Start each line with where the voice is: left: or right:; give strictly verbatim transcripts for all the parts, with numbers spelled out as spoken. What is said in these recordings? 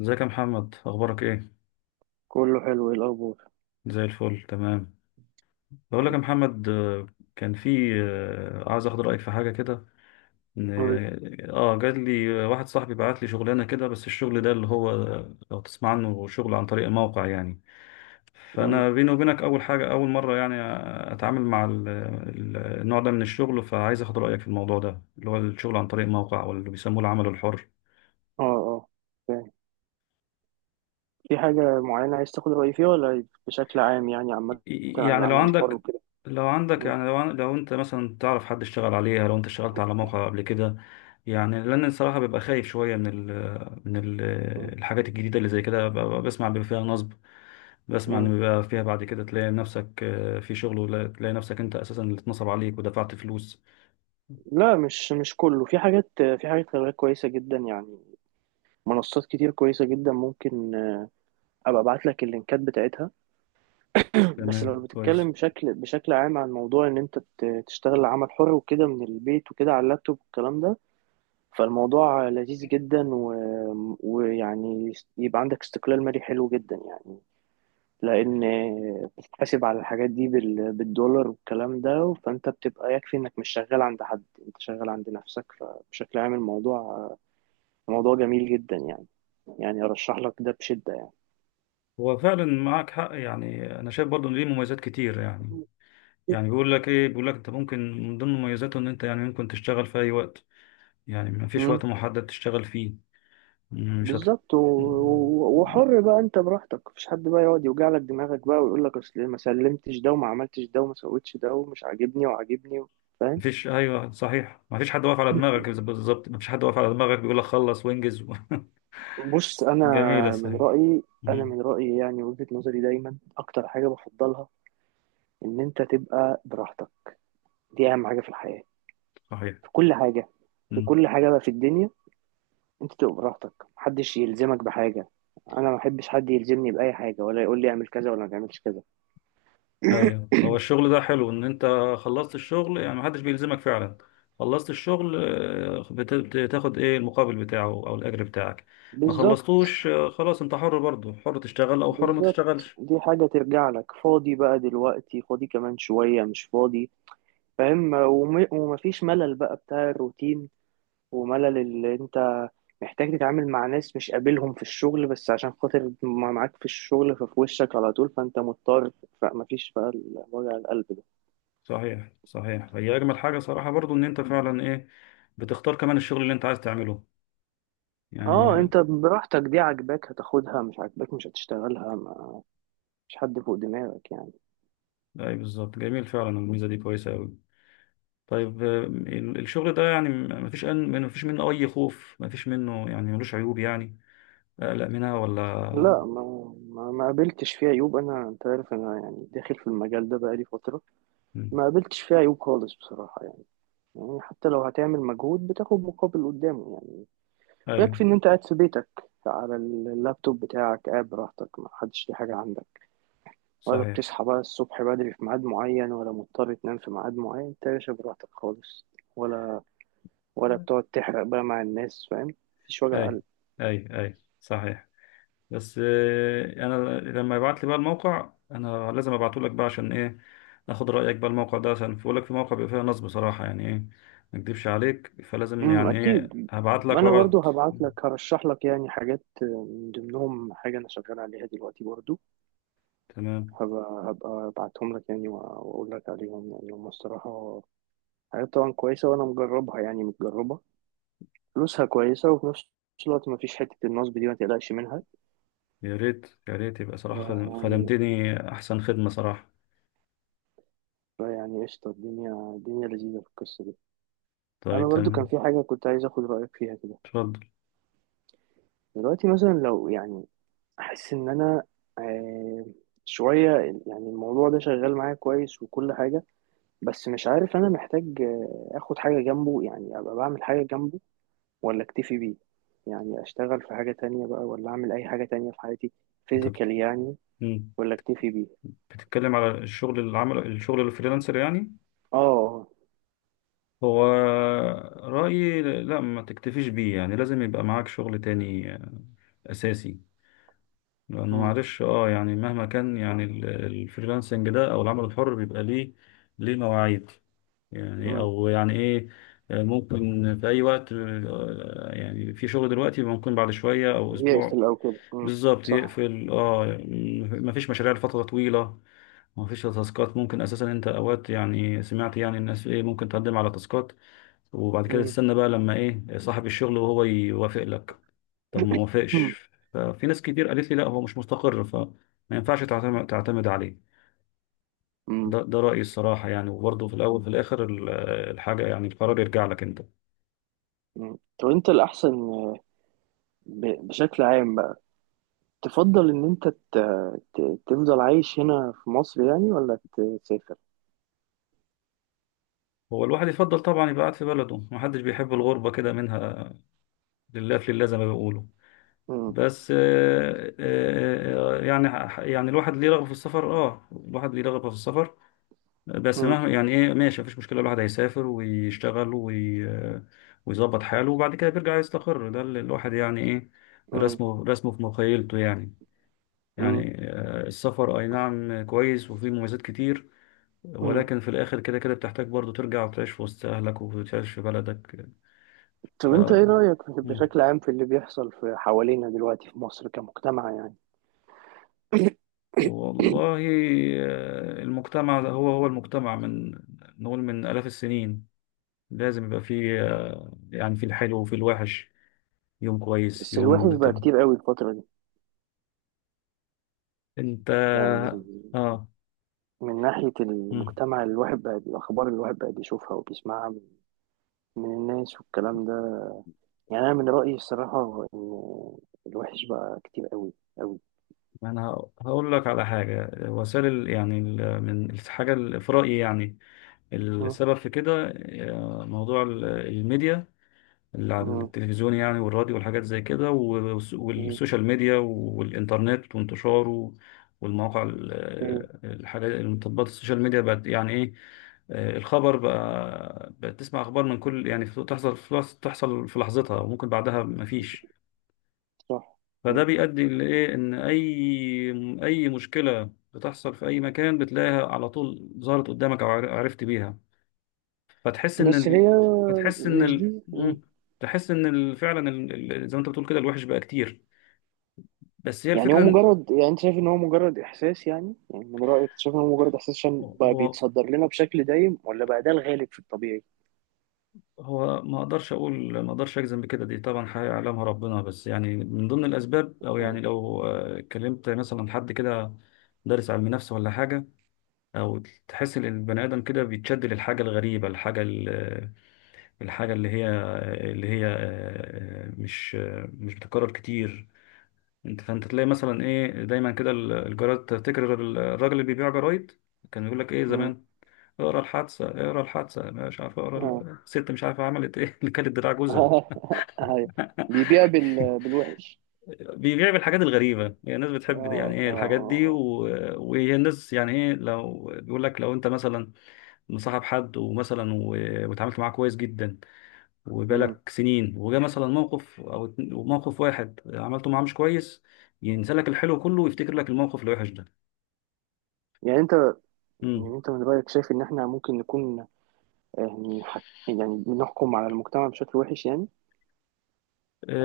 left: ازيك يا محمد، اخبارك ايه؟
right: كله حلو، ايه الاخبار؟
left: زي الفل، تمام. بقول لك يا محمد، آه، كان في آه، عايز اخد رايك في حاجه كده. ان
right: قول.
left: اه جات لي، آه، واحد صاحبي بعت لي شغلانه كده، بس الشغل ده اللي هو، آه، لو تسمع عنه، شغل عن طريق موقع يعني.
right: مم.
left: فانا بيني وبينك اول حاجه، اول مره يعني اتعامل مع ال- ال- النوع ده من الشغل، فعايز اخد رايك في الموضوع ده اللي هو الشغل عن طريق موقع، واللي بيسموه العمل الحر.
right: اه، اه. فاهم. في حاجه معينه عايز تاخد رايي فيها ولا بشكل عام، يعني عامه عن
left: يعني لو
right: العمل الحر
left: عندك
right: وكده؟
left: لو عندك
right: مم.
left: يعني، لو عن- لو انت مثلا تعرف حد اشتغل عليها، لو انت اشتغلت على موقع قبل كده. يعني لان الصراحه ببقى خايف شويه من ال من ال
right: مم.
left: الحاجات الجديده اللي زي كده. ببقى بسمع بيبقى فيها نصب، بسمع ان
right: مم.
left: بيبقى فيها، بعد كده تلاقي نفسك، آه، في شغل، ولا تلاقي نفسك انت اساسا اللي اتنصب عليك ودفعت فلوس.
right: لا، مش مش كله. في حاجات، في حاجات خلي بالك كويسه جدا يعني. منصات كتير كويسه جدا، ممكن ابقى ابعت لك اللينكات بتاعتها. بس لو
left: تمام، كويس.
right: بتتكلم بشكل بشكل عام عن موضوع ان انت ت- تشتغل عمل حر وكده من البيت وكده على اللابتوب والكلام ده، فالموضوع لذيذ جدا و... ويعني يبقى عندك استقلال مالي حلو جدا يعني. لان بتتحاسب على الحاجات دي بال- بالدولار والكلام ده، فانت بتبقى يكفي انك مش شغال عند حد، انت شغال عند نفسك. فبشكل عام الموضوع موضوع جميل جدا يعني يعني ارشح لك ده بشدة يعني.
left: هو فعلا معاك حق يعني، انا شايف برضه ان ليه مميزات كتير يعني. يعني بيقول لك ايه، بيقول لك انت ممكن من ضمن مميزاته ان انت يعني ممكن تشتغل في اي وقت، يعني مفيش
right: امم
left: وقت محدد تشتغل فيه. مش هت...
right: بالظبط. و... و- وحر بقى انت براحتك، مفيش حد بقى يقعد يوجع لك دماغك بقى ويقول لك اصل ما سلمتش ده وما عملتش ده وما سويتش ده ومش عاجبني وعاجبني. فاهم.
left: مفيش ايوه، صحيح. مفيش حد واقف على دماغك، بالظبط مفيش حد واقف على دماغك بيقول لك خلص وانجز و...
right: بص، انا
left: جميله،
right: من
left: صحيح.
right: رأيي انا
left: مم.
right: من رأيي يعني، وجهة نظري دايما اكتر حاجة بفضلها ان انت تبقى براحتك. دي اهم حاجه في الحياه،
left: صحيح.
right: في كل حاجه. في
left: مم.
right: كل حاجه بقى في الدنيا، انت تبقى براحتك محدش يلزمك بحاجه. انا ما بحبش حد يلزمني باي حاجه ولا يقول لي اعمل كذا ولا ما تعملش كذا.
left: ايوه، هو الشغل ده حلو ان انت خلصت الشغل يعني محدش بيلزمك فعلا. خلصت الشغل، آه، بت- بتاخد ايه المقابل بتاعه او الاجر بتاعك. ما
right: بالظبط،
left: خلصتوش، آه، خلاص، انت حر برضه، حر تشتغل او حر ما
right: بالظبط.
left: تشتغلش.
right: دي حاجه ترجع لك فاضي بقى دلوقتي، فاضي كمان شويه مش فاضي. فاهم. وم- ومفيش ملل بقى بتاع الروتين، وملل اللي انت محتاج تتعامل مع ناس مش قابلهم في الشغل بس عشان خاطر ما معاك في الشغل ففي وشك على طول فانت مضطر. فمفيش بقى ال- وجع القلب ده.
left: صحيح، صحيح، هي اجمل حاجه صراحه برضو ان انت فعلا ايه، بتختار كمان الشغل اللي انت عايز تعمله
right: اه،
left: يعني.
right: انت براحتك، دي عاجباك هتاخدها مش عاجباك مش هتشتغلها ما. مش حد فوق دماغك يعني.
left: اي بالظبط، جميل فعلا، الميزه دي كويسه قوي. طيب، آه، ال- الشغل ده يعني ما فيش ما فيش منه اي خوف، ما فيش منه يعني، ملوش عيوب يعني اقلق منها ولا؟
right: لا، ما ما, ما قابلتش فيه عيوب انا. انت عارف انا يعني داخل في المجال ده بقالي فترة.
left: مم.
right: ما قابلتش فيه عيوب خالص بصراحة يعني. يعني حتى لو هتعمل مجهود بتاخد مقابل قدامه يعني.
left: اي،
right: ويكفي ان انت قاعد في بيتك، على اللابتوب بتاعك، قاعد براحتك ما حدش ليه حاجة عندك. ولا
left: صحيح.
right: بتصحى بقى الصبح بدري في ميعاد معين، ولا مضطر تنام في ميعاد معين، انت يا باشا براحتك خالص. ولا ولا بتقعد تحرق بقى مع الناس. فاهم. مفيش وجع
left: اي،
right: قلب.
left: اي، اي، صحيح. بس آه، انا لما يبعت لي بقى الموقع، انا لازم ابعته لك بقى، عشان ايه، اخد رايك بقى الموقع ده، عشان بقول لك في موقع بيبقى فيها نصب بصراحه، يعني ايه ما اكدبش عليك، فلازم
right: امم
left: يعني ايه
right: اكيد.
left: هبعت
right: ما
left: لك
right: انا برضو
left: وابعت.
right: هبعت لك، هرشح لك يعني حاجات من ضمنهم حاجه انا شغال عليها دلوقتي برضو.
left: تمام.
right: هبقى هبقى ابعتهم لك يعني، وأ- واقول لك عليهم يعني، هم الصراحه حاجات طبعا كويسه وانا مجربها يعني متجربه. فلوسها كويسه وفي نفس الوقت ما فيش حته النصب دي ما تقلقش منها.
left: يا ريت، يا ريت يبقى صراحه خدم-
right: يعني
left: خدمتني احسن خدمه صراحه.
right: فيعني قشطة الدنيا. الدنيا لذيذة في القصة دي. أنا
left: طيب،
right: برضو كان
left: تمام.
right: في حاجة كنت عايز أخد رأيك فيها كده.
left: اتفضل.
right: دلوقتي مثلا لو يعني، أحس إن أنا آه شوية يعني الموضوع ده شغال معايا كويس وكل حاجة، بس مش عارف أنا محتاج آه، أخد حاجة جنبه، يعني أبقى بعمل حاجة جنبه ولا أكتفي بيه، يعني أشتغل في حاجة تانية بقى ولا أعمل أي حاجة تانية في حياتي
left: انت بت-
right: فيزيكالي يعني،
left: مم.
right: ولا أكتفي بيه.
left: بتتكلم على الشغل، العمل، الشغل الفريلانسر يعني.
right: آه.
left: هو، رأيي لا ما تكتفيش بيه يعني، لازم يبقى معاك شغل تاني، آه، أساسي. لأنه
right: أمم،
left: معلش اه يعني مهما كان يعني ال- الفريلانسنج ده أو العمل الحر بيبقى ليه ليه مواعيد يعني،
right: أمم.
left: أو يعني إيه، آه، ممكن في أي وقت، آه، يعني في شغل دلوقتي ممكن بعد شوية أو أسبوع.
right: يقفل أو كده. أمم،
left: بالظبط
right: صح.
left: يقفل، اه م- مفيش مشاريع لفترة طويلة، مفيش تاسكات. ممكن أساسا أنت أوقات يعني سمعت يعني الناس إيه ممكن تقدم على تاسكات، وبعد كده
right: أمم،
left: تستنى بقى لما ايه صاحب الشغل وهو يوافق لك. طب ما وافقش، ففي ناس كتير قالت لي لا هو مش مستقر فما ينفعش تعتمد، تعتمد عليه.
right: أمم.
left: ده ده رأيي الصراحة يعني، وبرضه في الأول في الآخر ال- الحاجة يعني القرار يرجع لك أنت.
right: مم. طب انت الاحسن ب- بشكل عام بقى، تفضل ان انت ت... ت... تفضل عايش هنا في مصر يعني ولا تسافر؟
left: هو الواحد يفضل طبعا يبقى قاعد في بلده، محدش بيحب الغربة كده منها. لله في لله زي ما بيقولوا.
right: مم.
left: بس آه، آه، آه، يعني ح- يعني الواحد ليه رغبة في السفر، اه الواحد ليه رغبة في السفر. بس
right: مم.
left: ما يعني ايه، ماشي مفيش مشكله، الواحد هيسافر ويشتغل وي... ويظبط حاله، وبعد كده بيرجع يستقر. ده اللي الواحد يعني ايه،
right: مم.
left: رسمه، رسمه في مخيلته يعني.
right: مم.
left: يعني، آه، السفر اي نعم كويس وفيه مميزات كتير،
right: مم.
left: ولكن في الاخر كده كده بتحتاج برضه ترجع وتعيش في وسط اهلك، وتعيش في بلدك.
right: طب
left: ف...
right: انت ايه رأيك
left: مم.
right: بشكل عام في اللي بيحصل في حوالينا دلوقتي في مصر كمجتمع يعني؟
left: والله، آه، المجتمع ده هو هو المجتمع من، نقول من آلاف السنين لازم يبقى فيه، آه، يعني في الحلو وفي الوحش، يوم كويس
right: بس الوحش
left: يوم
right: بقى
left: طب.
right: كتير قوي الفترة دي.
left: انت،
right: يعني
left: اه.
right: من ناحية
left: مم.
right: المجتمع اللي الواحد بقى، الأخبار اللي الواحد بقى بيشوفها وبيسمعها من من الناس والكلام ده، يعني أنا من رأيي الصراحة إن الوحش بقى كتير قوي،
left: انا هقول لك على حاجه، وسائل ال- يعني ال- من الحاجه ال- في رايي يعني السبب في كده، آه، موضوع ال- الميديا اللي على
right: قوي.
left: التلفزيون يعني، والراديو والحاجات زي كده، والس-
right: مم.
left: والسوشيال ميديا والإنترنت وانتشاره والمواقع ال-
right: مم.
left: الحاجات، التطبيقات، السوشيال ميديا بقت يعني إيه، آه، الخبر بقى، بقت تسمع أخبار من كل يعني في- تحصل في لحظ- تحصل في لحظتها وممكن بعدها مفيش.
right: صح.
left: فده
right: مم.
left: بيؤدي لإيه، إن أي، أي مشكلة بتحصل في أي مكان بتلاقيها على طول ظهرت قدامك أو عر- عرفت بيها. فتحس ان
right: بس
left: ال...
right: هي
left: فتحس ان
right: مش
left: ال...
right: دي. مم.
left: مم. تحس ان ال... فعلا ال... ال- زي ما انت بتقول كده الوحش بقى كتير، بس هي
right: يعني هو
left: الفكره إن،
right: مجرد، يعني انت شايف ان هو مجرد احساس، يعني يعني من رأيك أنت شايف ان هو مجرد احساس عشان بقى
left: هو
right: بيتصدر لنا بشكل دايم، ولا بقى ده الغالب في الطبيعي؟
left: هو ما اقدرش اقول، ما اقدرش اجزم بكده، دي طبعا حاجه يعلمها ربنا. بس يعني من ضمن الاسباب، او يعني
right: مم.
left: لو آه، كلمت مثلا حد كده دارس علم نفس ولا حاجه، او تحس ان البني ادم كده بيتشد للحاجه الغريبه، الحاجه ال- الحاجه اللي هي، اللي هي آه، آه، مش، آه، مش بتتكرر كتير. انت فانت تلاقي مثلا ايه دايما كده ال- الجرايد، تفتكر ال- الراجل اللي بيبيع جرايد كان بيقول لك ايه
right: مم.
left: زمان؟ اقرا الحادثه، اقرا الحادثه، مش عارف، اقرا
right: آه.
left: ال- الست مش عارفه عملت ايه اللي كانت دراع جوزها.
right: أيوة. بيبيع بال... بالوحش.
left: بيبيع بالحاجات الغريبه يعني، الناس بتحب دي يعني
right: اه، اه،
left: ايه، الحاجات
right: اه،
left: دي و...
right: آه.
left: وهي الناس يعني ايه، لو بيقول لك لو انت مثلا مصاحب حد ومثلا و... وتعاملت معاه كويس جدا
right: مم.
left: وبقالك سنين، وجا مثلا موقف او اتن- موقف واحد عملته معاه مش كويس، ينسى لك الحلو كله ويفتكر لك الموقف الوحش
right: يعني انت
left: ده.
right: يعني انت من رأيك شايف ان احنا ممكن نكون، يعني حك... يعني بنحكم على المجتمع بشكل وحش يعني،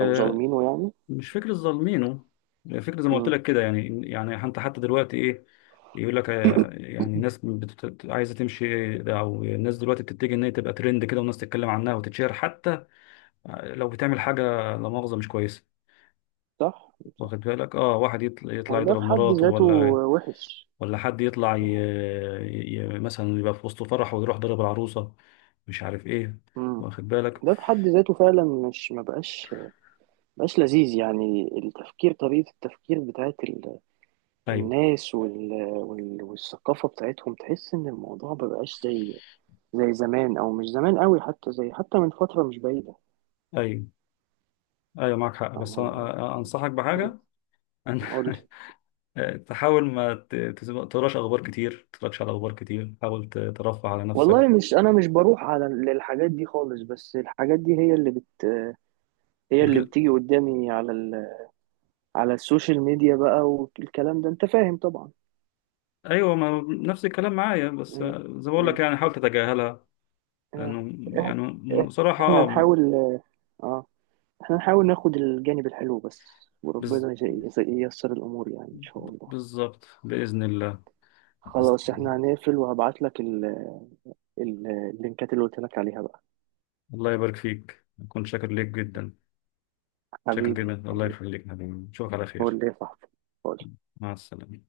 right: او ظالمينه يعني.
left: مش فكرة ظالمينه، فكرة زي ما قلت
right: مم.
left: لك كده يعني. يعني انت حتى دلوقتي ايه، يقول لك آه، يعني ناس بتت... عايزه تمشي ده، او الناس دلوقتي بتتجه ان هي تبقى ترند كده والناس تتكلم عنها وتتشهر حتى لو بتعمل حاجه لا مؤاخذه مش كويسه.
right: صح.
left: واخد بالك، اه واحد يطلع،
right: ما
left: يطلع
right: هو ده
left: يضرب
right: في حد
left: مراته،
right: ذاته
left: ولا
right: وحش.
left: ولا حد يطلع ي... ي... مثلا يبقى في وسط فرح ويروح ضرب العروسه، مش عارف ايه،
right: مم.
left: واخد بالك.
right: ده في حد ذاته فعلا مش ما بقاش بقاش لذيذ يعني التفكير، طريقة التفكير بتاعت ال...
left: ايوه،
right: الناس وال... وال... والثقافة بتاعتهم، تحس إن الموضوع ما بقاش زي زي زمان، أو مش زمان قوي حتى، زي حتى من فترة مش بعيدة.
left: ايوه، ايوه معاك حق.
right: فاهم
left: بس أنا-
right: قصدي؟
left: أنا انصحك
right: مم.
left: بحاجه.
right: قولي.
left: آه، تحاول ما ت- تس- ما تقراش اخبار كتير، تتفرجش على اخبار كتير، حاول ت- ترفه على نفسك.
right: والله مش أنا مش بروح على للحاجات دي خالص، بس الحاجات دي هي اللي بت هي اللي
left: بتجل...
right: بتيجي قدامي على ال... على السوشيال ميديا بقى والكلام ده أنت فاهم طبعا.
left: ايوه، ما نفس الكلام معايا. بس
right: مم.
left: آه، زي ما بقول لك
right: مم.
left: يعني حاول تتجاهلها،
right: آه.
left: لانه
right: إح- إح-
left: يعني صراحه
right: احنا
left: آه،
right: نحاول اه احنا نحاول ناخد الجانب الحلو بس،
left: بز...
right: وربنا يز- يز- ييسر الامور يعني ان شاء الله.
left: بالظبط، باذن الله. بس...
right: خلاص احنا هنقفل وهبعت لك ال... ال... اللينكات اللي قلت لك عليها بقى.
left: الله يبارك فيك، اكون شاكر ليك جدا. شاكر
right: حبيبي،
left: جدا، الله
right: حبيبي.
left: يخليك يا حبيبي. نشوفك على خير.
right: قول لي يا صاحبي، قول.
left: مع السلامه.